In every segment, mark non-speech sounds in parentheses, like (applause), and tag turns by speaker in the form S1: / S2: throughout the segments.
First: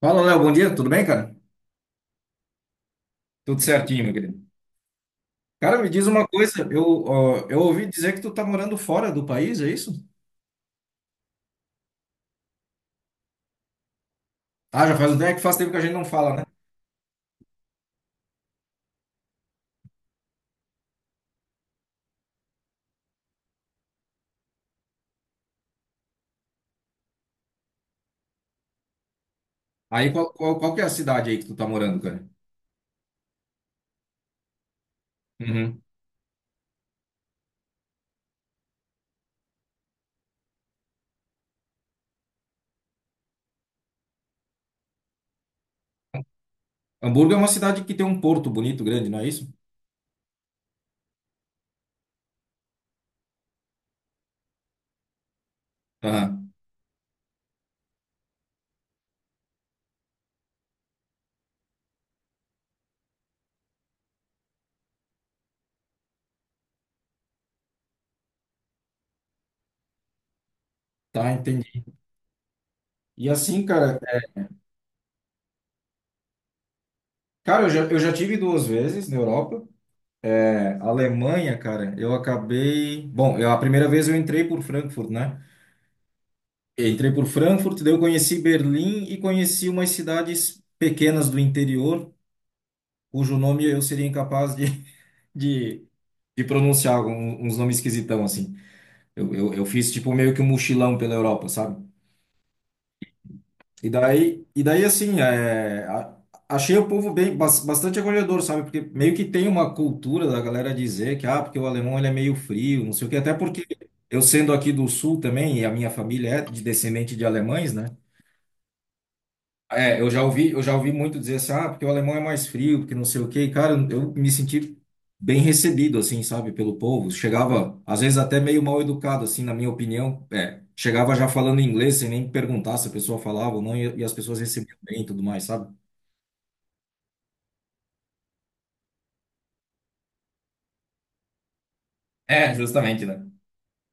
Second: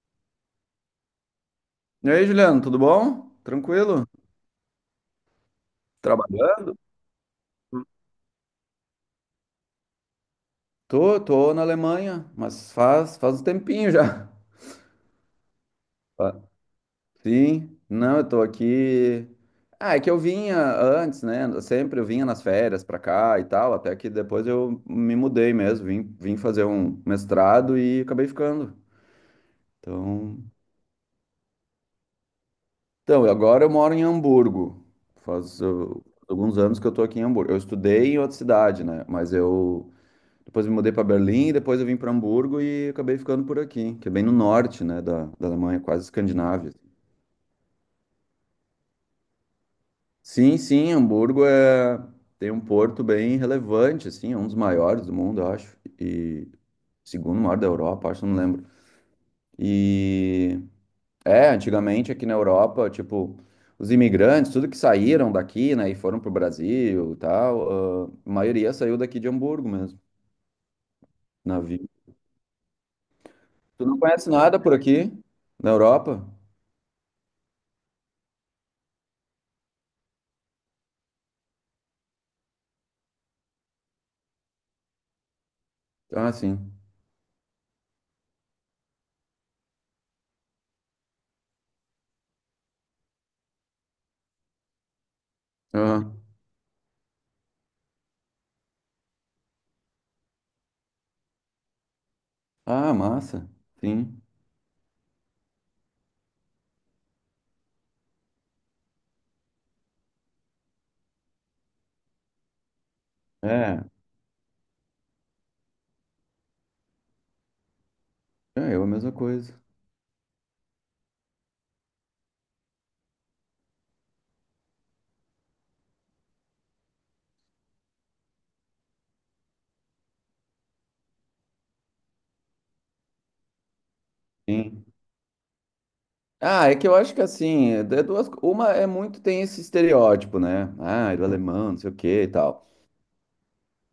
S1: Fala, Léo, bom dia, tudo bem, cara?
S2: E aí, Juliano, tudo bom?
S1: Tudo certinho,
S2: Tranquilo?
S1: meu querido. Cara, me diz uma coisa,
S2: Trabalhando?
S1: eu ouvi dizer que tu tá morando fora do país, é isso?
S2: Tô na Alemanha, mas faz um tempinho já. (laughs)
S1: Ah, já faz, é que faz tempo que a gente não fala,
S2: Ah,
S1: né?
S2: sim, não, eu tô aqui. Ah, é que eu vinha antes, né? Sempre eu vinha nas férias pra cá e tal, até que depois eu me mudei mesmo, vim fazer um mestrado e acabei ficando.
S1: Aí, qual,
S2: Então,
S1: qual, qual que é a cidade aí que tu tá morando, cara?
S2: então, agora eu moro em Hamburgo. Faz
S1: Uhum.
S2: alguns anos que eu tô aqui em Hamburgo. Eu estudei em outra cidade, né? Mas eu, depois, me mudei para Berlim, depois eu vim para Hamburgo e acabei ficando por aqui, que é bem no norte, né, da Alemanha, quase Escandinávia, assim.
S1: Hamburgo é uma cidade que tem um porto bonito, grande, não é isso?
S2: Sim, sim, Hamburgo tem um porto bem relevante, assim, é um dos maiores do mundo, eu acho, e
S1: Aham.
S2: segundo maior da Europa, acho, não lembro. E antigamente aqui na Europa, tipo, os imigrantes, tudo que saíram daqui, né, e foram pro Brasil, e tal, ah, a maioria saiu daqui de Hamburgo mesmo,
S1: Tá, entendi.
S2: navio.
S1: E assim,
S2: Tu
S1: cara,
S2: não conhece nada por aqui na Europa?
S1: cara, eu já tive duas vezes na Europa. É, Alemanha, cara, eu acabei... Bom, eu, a primeira vez eu entrei por Frankfurt, né?
S2: Ah, sim.
S1: Entrei por Frankfurt, daí eu conheci Berlim e conheci umas cidades pequenas do interior, cujo nome eu seria incapaz de, (laughs) de,
S2: Aham.
S1: de pronunciar, uns nomes esquisitão, assim. Eu fiz tipo meio que um mochilão pela Europa, sabe?
S2: Ah, massa. Sim.
S1: E daí assim, é, achei o povo bem, bastante acolhedor, sabe? Porque meio que tem uma cultura da galera dizer que, ah, porque o alemão ele é meio frio, não sei o quê, até porque
S2: É,
S1: eu sendo aqui do sul também, e a minha família é de descendente de alemães, né?
S2: é, eu a mesma coisa.
S1: É, eu já ouvi muito dizer assim, ah, porque o alemão é mais frio, porque não sei o quê. E, cara, eu me senti bem recebido, assim, sabe, pelo povo. Chegava, às vezes, até meio mal educado, assim, na minha opinião. É, chegava já falando inglês, sem nem perguntar se a pessoa falava ou não, e as pessoas recebiam
S2: Sim.
S1: bem e tudo mais, sabe?
S2: Ah, é que eu acho que assim, é duas, uma é muito tem esse estereótipo, né? Ah, do alemão, não sei o que e
S1: É,
S2: tal.
S1: justamente, né?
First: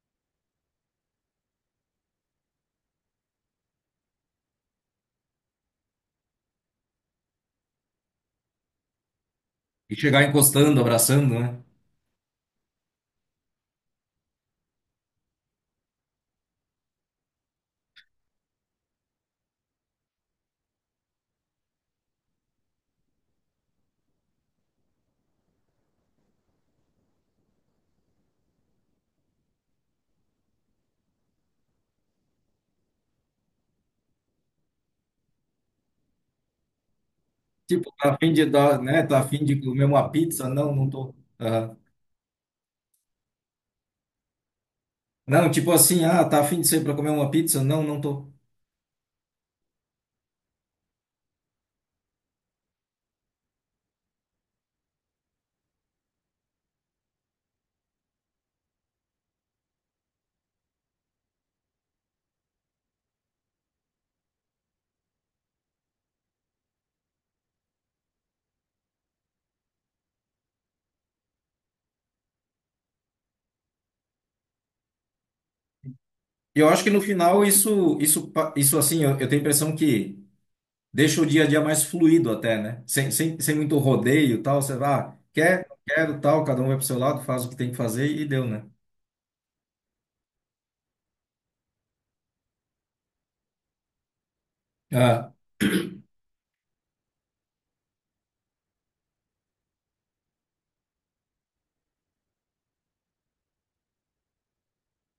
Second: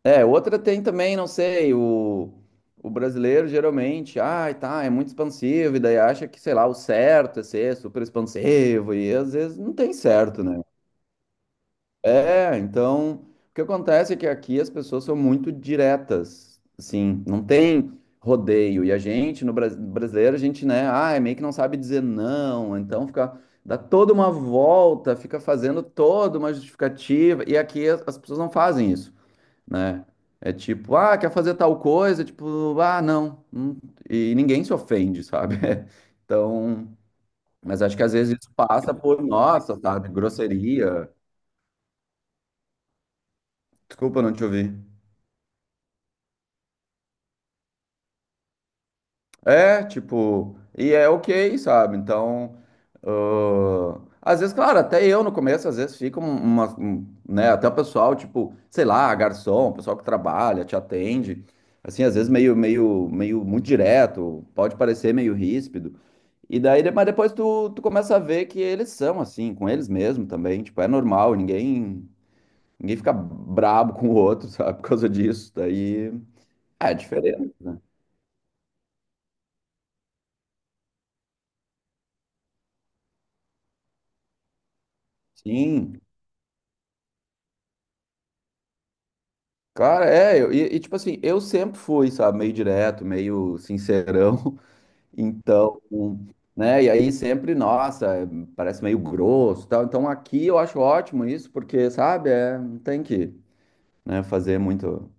S2: É, outra tem também, não sei, o brasileiro geralmente, ah, tá, é muito expansivo, e daí acha que, sei lá, o certo é ser super expansivo, e às vezes não tem
S1: E chegar
S2: certo, né?
S1: encostando, abraçando, né?
S2: É, então, o que acontece é que aqui as pessoas são muito diretas, assim, não tem rodeio. E a gente, no brasileiro, a gente, né, ah, é meio que não sabe dizer não, então fica, dá toda uma volta, fica fazendo toda uma justificativa, e aqui as pessoas não fazem isso, né? É tipo, ah, quer fazer tal coisa, tipo, ah, não, e ninguém se ofende, sabe? (laughs) Então, mas
S1: Tipo,
S2: acho que às
S1: tá a fim
S2: vezes
S1: de
S2: isso
S1: dar,
S2: passa
S1: né? Tá
S2: por,
S1: a fim de
S2: nossa,
S1: comer uma
S2: sabe,
S1: pizza? Não, não
S2: grosseria.
S1: tô. Aham.
S2: Desculpa não te ouvir.
S1: Não, tipo assim, ah, tá a fim de ser pra comer uma pizza? Não, não tô.
S2: É, tipo, e é ok, sabe? Então, às vezes, claro, até eu no começo, às vezes fica um, né? Até o pessoal, tipo, sei lá, garçom, pessoal que trabalha, te atende, assim, às vezes meio muito direto, pode parecer meio ríspido. E daí, mas depois tu começa a ver que eles são assim, com eles mesmo também, tipo, é normal, ninguém fica brabo com o outro, (laughs) sabe? Por causa disso, daí,
S1: E eu acho que
S2: ah, é
S1: no final
S2: diferente, né?
S1: isso assim, eu tenho a impressão que deixa o dia a dia mais fluido até, né? Sem muito rodeio e tal, você vai, ah, quer, não
S2: Sim.
S1: quero, tal, cada um vai pro seu lado, faz o que tem que fazer e deu, né?
S2: Cara, é, eu, tipo assim, eu sempre fui, sabe, meio direto, meio sincerão, (laughs)
S1: Ah,
S2: então, né, e aí sempre, nossa, é, parece meio grosso e tal, então aqui eu acho ótimo isso, porque, sabe, é, não tem que, né, fazer muito,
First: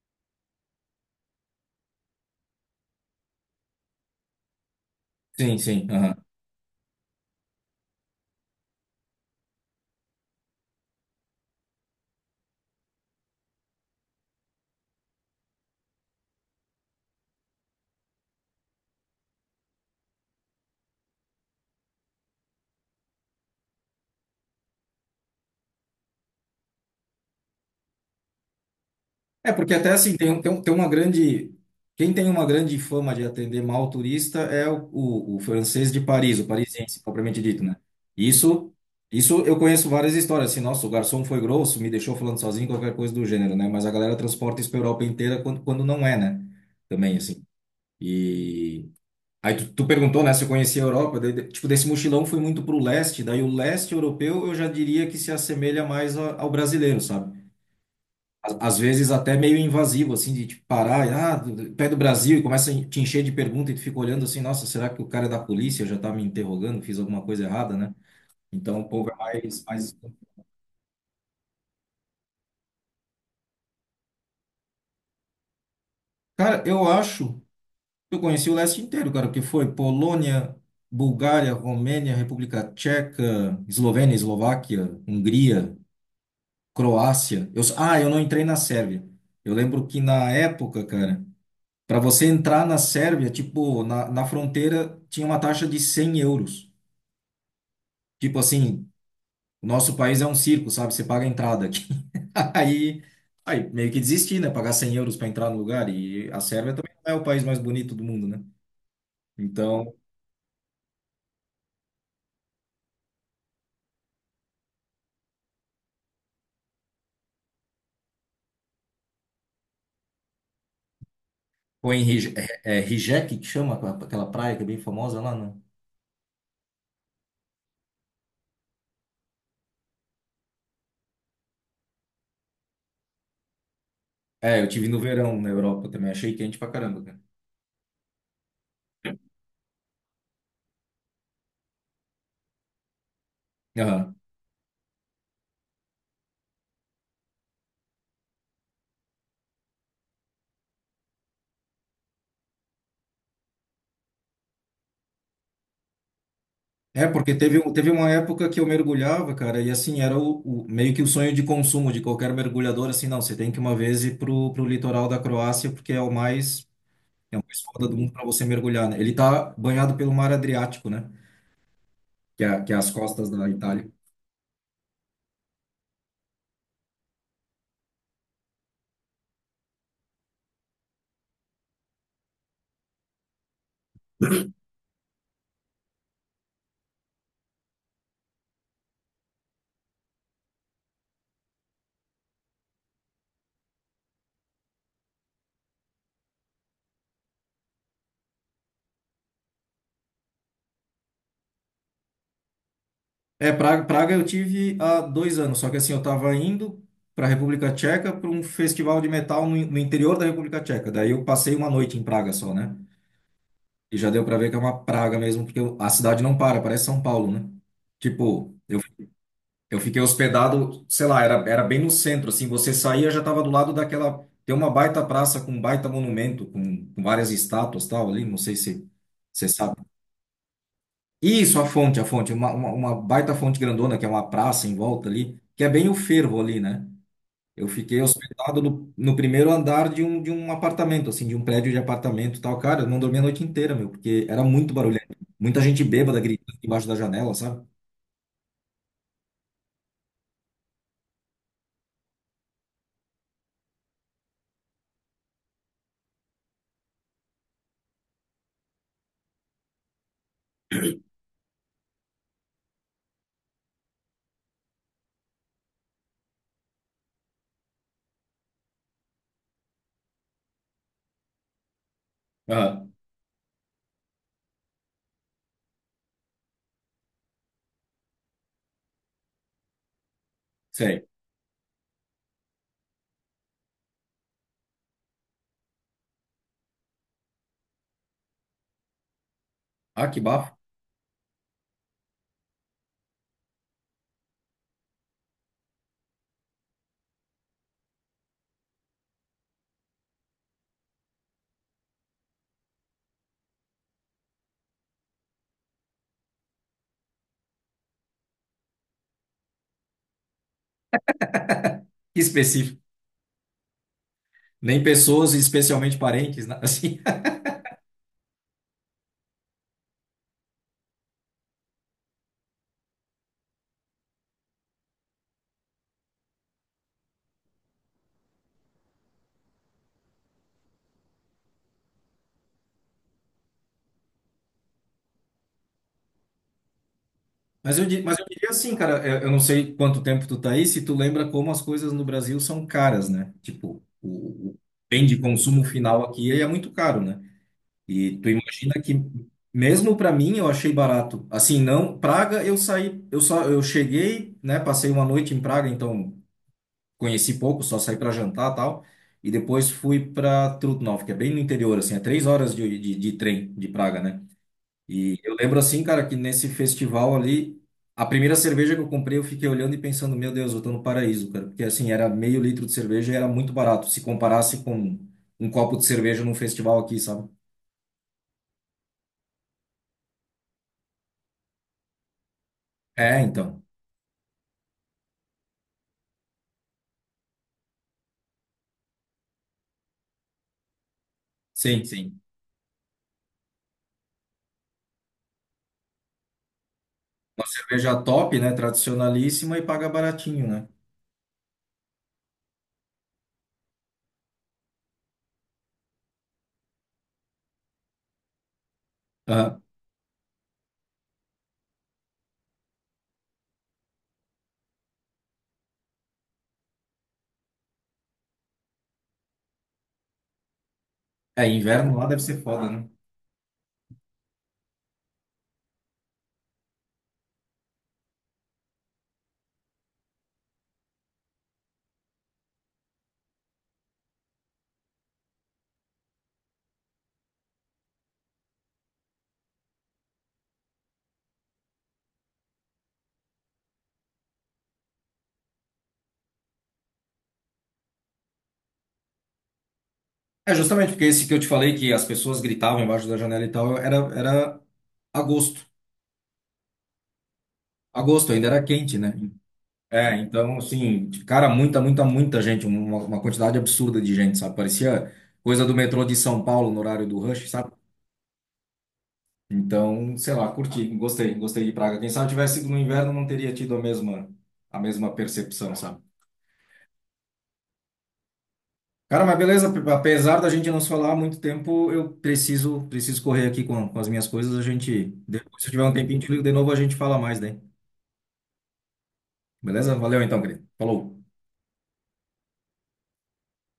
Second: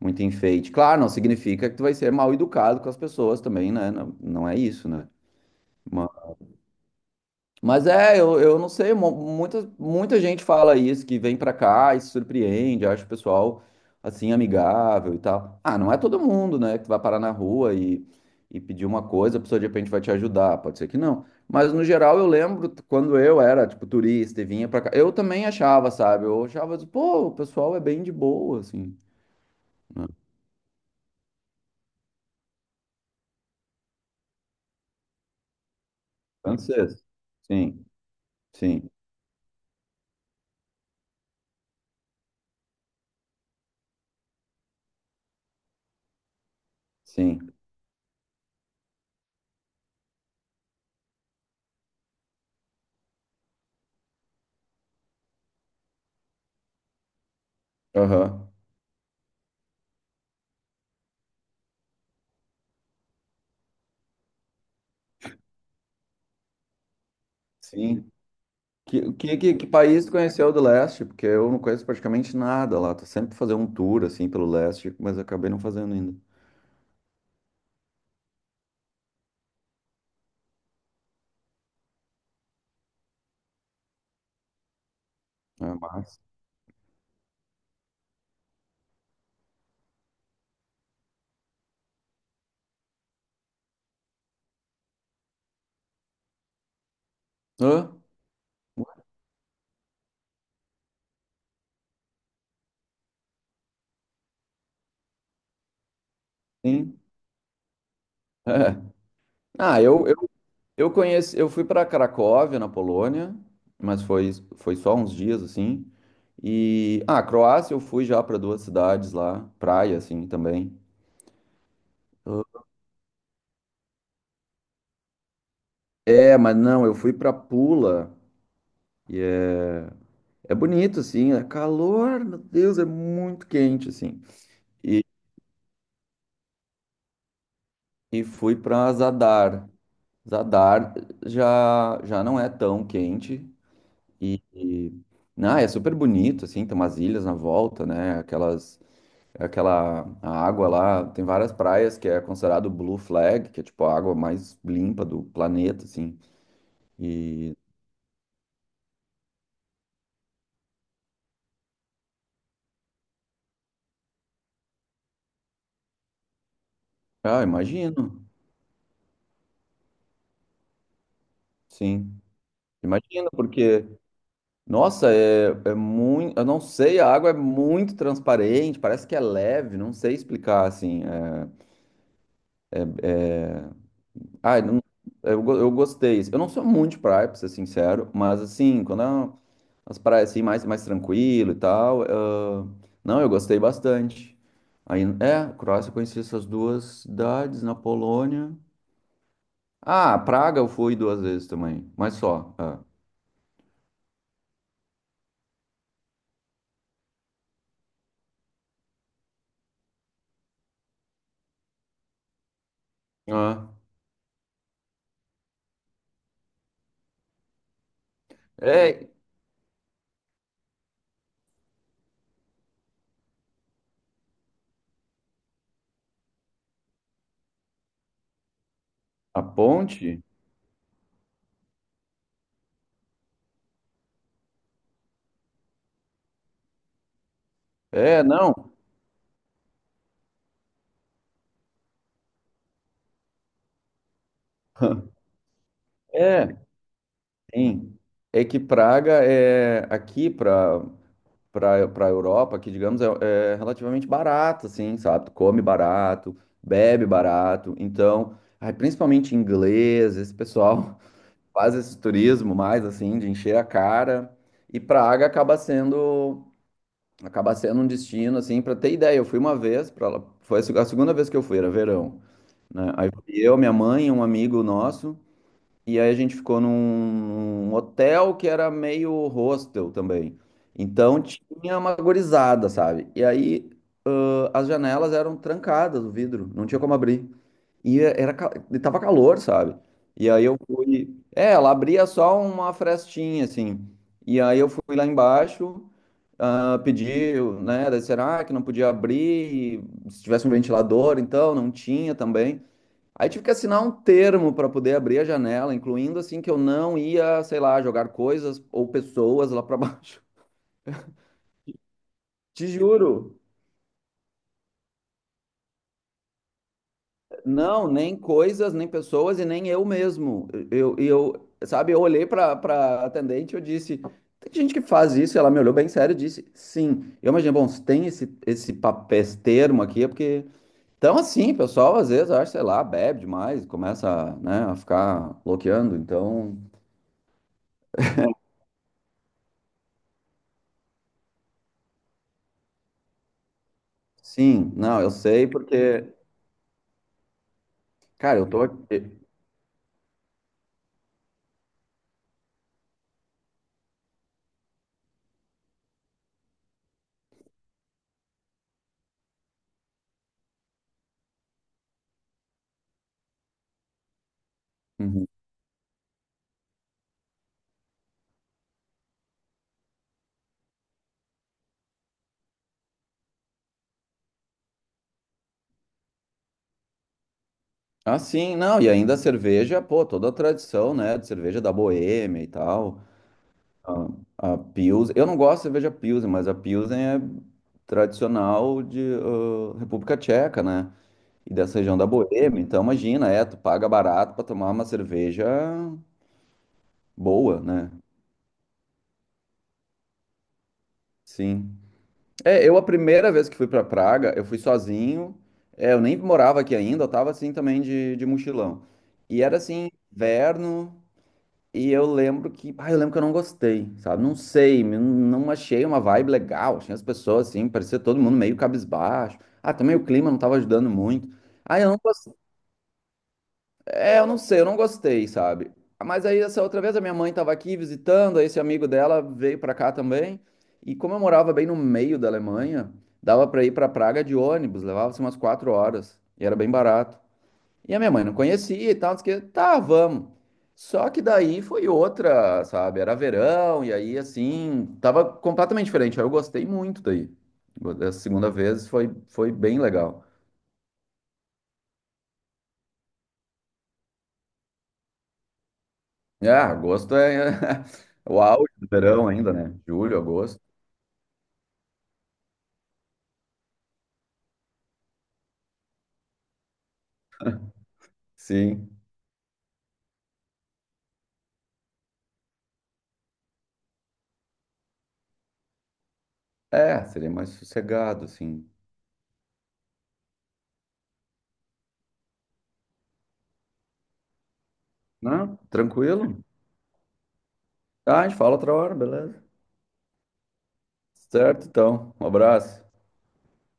S2: muito enfeite. Claro, não significa que tu vai ser mal educado com as pessoas também, né, não, não é isso, né,
S1: sim, sim.
S2: mas é, eu não sei, muita, muita gente fala isso, que vem pra cá e se surpreende, acha o pessoal, assim, amigável e tal. Ah, não é todo mundo, né, que tu vai parar na rua e pedir uma coisa, a pessoa de repente vai te ajudar, pode ser que não. Mas, no geral, eu lembro quando eu era, tipo, turista e vinha pra cá, eu também achava, sabe, eu achava, assim, pô, o pessoal é bem de boa, assim,
S1: É, porque até
S2: né?
S1: assim, tem uma grande. Quem tem uma grande fama de atender mal o turista é o francês de Paris, o parisiense,
S2: Francês.
S1: propriamente dito, né?
S2: Sim,
S1: Isso,
S2: sim,
S1: isso eu conheço várias histórias, assim, nossa, o garçom foi grosso, me deixou falando sozinho, qualquer coisa do gênero, né? Mas a galera transporta isso para Europa inteira quando não é, né? Também, assim.
S2: sim,
S1: E. Aí tu perguntou, né, se eu conhecia a Europa, daí, tipo, desse mochilão fui muito pro leste, daí o leste europeu eu já diria que se assemelha mais ao brasileiro, sabe?
S2: aham,
S1: A às vezes até meio invasivo, assim, de tipo, parar, e, ah, pé do Brasil, e começa a te encher de pergunta e tu fica olhando assim, nossa, será que o cara é da polícia já tá me interrogando, fiz alguma coisa errada, né?
S2: sim.
S1: Então o povo
S2: Que,
S1: é
S2: que, que,
S1: mais,
S2: que
S1: mais...
S2: país tu conheceu do leste? Porque eu não conheço praticamente nada lá. Tô sempre fazendo um tour assim pelo leste, mas acabei não fazendo ainda.
S1: Cara, eu acho que eu conheci o leste inteiro, cara, que foi Polônia, Bulgária, Romênia, República Tcheca, Eslovênia, Eslováquia,
S2: É,
S1: Hungria,
S2: mas...
S1: Croácia. Eu... Ah, eu não entrei na Sérvia. Eu lembro que na época, cara, para você entrar na Sérvia, tipo, na fronteira tinha uma taxa de 100 euros.
S2: Hã?
S1: Tipo assim, o nosso país é um circo, sabe? Você paga a entrada aqui. (laughs) Aí, aí meio que desisti, né? Pagar 100 euros para entrar no lugar. E a Sérvia também
S2: Sim.
S1: não é o país mais bonito do mundo, né?
S2: É. Ah,
S1: Então,
S2: eu fui para Cracóvia, na Polônia, mas foi só uns dias assim. E ah, Croácia eu fui já para duas cidades lá, praia assim também.
S1: foi em Rij-
S2: Ah.
S1: é, é Rijeka, que chama aquela praia que é bem famosa lá, né?
S2: É, mas não, eu fui para Pula. É é bonito, assim, é calor, meu Deus, é muito quente, assim.
S1: É, eu tive no
S2: E
S1: verão na Europa também. Achei quente pra caramba,
S2: e fui para Zadar. Zadar já não é tão quente
S1: cara.
S2: e é super bonito, assim, tem umas ilhas na volta, né? Aquela a água lá, tem várias praias que é considerado Blue Flag, que é tipo a água mais limpa do planeta, assim.
S1: É, porque
S2: E
S1: teve, teve uma época que eu mergulhava, cara, e assim, era meio que o sonho de consumo de qualquer mergulhador, assim, não, você tem que uma vez ir pro, pro litoral da Croácia, porque é
S2: ah,
S1: o mais foda do mundo
S2: imagino,
S1: para você mergulhar, né? Ele tá banhado pelo mar Adriático, né?
S2: sim,
S1: Que é as costas
S2: imagino,
S1: da
S2: porque
S1: Itália.
S2: nossa, é muito, eu não sei, a água é muito transparente, parece que é leve, não sei explicar, assim. É. É, Ai, não- eu, go- eu gostei. Eu não sou muito de praia, pra ser sincero, mas assim, quando é as praias assim, mais, mais tranquilo e tal, ah, não, eu gostei bastante. Aí, é, Croácia, eu conheci essas duas cidades na Polônia. Ah, Praga eu fui duas vezes também, mas só. É.
S1: É, Praga, Praga eu tive há 2 anos, só que assim, eu tava indo para a República Tcheca para um festival de metal no, no interior da República Tcheca, daí eu passei uma noite em Praga só, né?
S2: Ah,
S1: E já deu pra ver que é uma praga mesmo, porque a cidade não para, parece São Paulo, né? Tipo,
S2: é,
S1: eu fiquei hospedado, sei lá, era bem no centro, assim, você saía, já tava do lado daquela. Tem uma baita praça com um baita monumento, com várias estátuas tal ali, não sei se
S2: a
S1: você sabe.
S2: ponte?
S1: Isso, a fonte, uma baita fonte grandona, que é uma praça em volta ali, que é bem o fervo ali, né? Eu fiquei
S2: É, não,
S1: hospedado no, no primeiro andar de um apartamento, assim, de um prédio de apartamento e tal. Cara, eu não dormi a noite inteira, meu, porque era muito barulhento. Muita gente bêbada
S2: é,
S1: gritando embaixo da janela, sabe?
S2: sim. É que Praga é aqui para a Europa, que digamos é relativamente barato, assim, sabe? Tu come barato, bebe barato. Então, ai, principalmente inglês, esse pessoal (laughs) faz esse turismo mais assim de encher a cara. E Praga acaba sendo um destino assim para ter ideia. Eu fui uma vez para foi a seg- a segunda vez que eu fui, era verão,
S1: Aham,
S2: né? Aí fui eu, minha mãe, e um amigo nosso. E aí a gente ficou num hotel que era meio hostel também.
S1: sei.
S2: Então tinha uma gorizada, sabe? E aí as janelas eram trancadas, o vidro, não tinha como abrir. E tava calor, sabe?
S1: Ah, que
S2: E aí eu
S1: bafo.
S2: fui. É, ela abria só uma frestinha, assim. E aí eu fui lá embaixo, ah, pedi, né? Daí será que não podia abrir? E se tivesse um ventilador, então, não tinha também. Aí tive que assinar um termo para poder abrir a janela, incluindo assim que eu não ia, sei lá, jogar coisas ou pessoas lá para baixo.
S1: Que
S2: (laughs) Te
S1: específico.
S2: juro,
S1: Nem pessoas, especialmente parentes, né? (laughs) Assim.
S2: não, nem coisas, nem pessoas e nem eu mesmo. Eu, sabe, eu olhei para atendente e eu disse, tem gente que faz isso, e ela me olhou bem sério e disse, sim. Eu imaginei, bom, se tem esse papel, esse termo aqui, é porque então assim, pessoal, às vezes acho, sei lá, bebe demais, começa, né, a ficar bloqueando, então.
S1: Mas eu, mas eu diria assim, cara, eu não sei quanto tempo tu tá aí, se tu lembra como as coisas no Brasil são caras, né? Tipo, o
S2: Sim, não,
S1: bem
S2: eu
S1: de
S2: sei
S1: consumo final
S2: porque.
S1: aqui é muito caro, né? E tu
S2: Cara, eu tô
S1: imagina que
S2: aqui.
S1: mesmo para mim eu achei barato. Assim, não, Praga eu saí, eu só eu cheguei, né, passei uma noite em Praga, então conheci pouco, só saí para jantar, tal, e depois fui para Trutnov, que é bem no interior assim, é 3 horas de trem de Praga, né? E
S2: Uhum.
S1: eu lembro assim, cara, que nesse festival ali a primeira cerveja que eu comprei, eu fiquei olhando e pensando, meu Deus, eu tô no paraíso, cara. Porque assim, era meio litro de cerveja e era muito barato, se comparasse com um copo de cerveja num festival aqui, sabe?
S2: Ah, sim, não, e ainda a cerveja, pô, toda a tradição, né, de cerveja da Boêmia e tal,
S1: É, então.
S2: a Pilsen, eu não gosto de cerveja Pilsen, mas a Pilsen é tradicional de República Tcheca, né, e dessa
S1: Sim,
S2: região da
S1: sim.
S2: Boêmia, então imagina, é, tu paga barato pra tomar uma cerveja
S1: Uma
S2: boa, né,
S1: cerveja top, né? Tradicionalíssima e paga baratinho, né?
S2: sim. É, eu a primeira vez que fui pra Praga, eu fui sozinho, é, eu nem morava aqui ainda, eu tava assim também de mochilão, e era
S1: Aham.
S2: assim, inverno... E eu lembro que eu não gostei, sabe? Não sei, não achei uma vibe legal. Tinha as pessoas assim, parecia todo mundo meio cabisbaixo. Ah, também o clima não estava ajudando muito.
S1: É,
S2: Ah, eu
S1: inverno
S2: não
S1: lá deve
S2: gostei.
S1: ser foda, né?
S2: É, eu não sei, eu não gostei, sabe? Mas aí essa outra vez a minha mãe estava aqui visitando, aí esse amigo dela veio para cá também. E como eu morava bem no meio da Alemanha, dava para ir para Praga de ônibus, levava-se umas 4 horas e era bem barato. E a minha mãe não conhecia e tal, disse que, tá, vamos. Só que daí foi outra, sabe? Era verão, e aí assim, tava completamente diferente. Aí eu gostei muito daí. Essa segunda vez foi bem legal.
S1: É justamente porque esse que eu te falei que as pessoas gritavam embaixo da janela e tal, era agosto.
S2: É, agosto é (laughs)
S1: Agosto
S2: o
S1: ainda era
S2: auge do
S1: quente, né?
S2: verão ainda, né?
S1: É,
S2: Julho,
S1: então,
S2: agosto.
S1: assim, cara, muita gente, uma quantidade absurda de gente, sabe? Parecia coisa do metrô de São Paulo no horário do rush, sabe?
S2: Sim.
S1: Então, sei lá, curti, gostei, gostei de Praga. Quem sabe tivesse sido no inverno, não teria tido a mesma percepção, sabe?
S2: É, seria mais sossegado, assim.
S1: Cara, mas beleza, apesar da gente não se falar há muito tempo, eu preciso correr aqui com as minhas coisas. A gente,
S2: Não,
S1: depois, se tiver um tempinho
S2: tranquilo.
S1: de novo, a gente fala mais, né?
S2: Tá, a gente fala outra hora, beleza?
S1: Beleza? Valeu então, querido. Falou.
S2: Certo, então. Um abraço.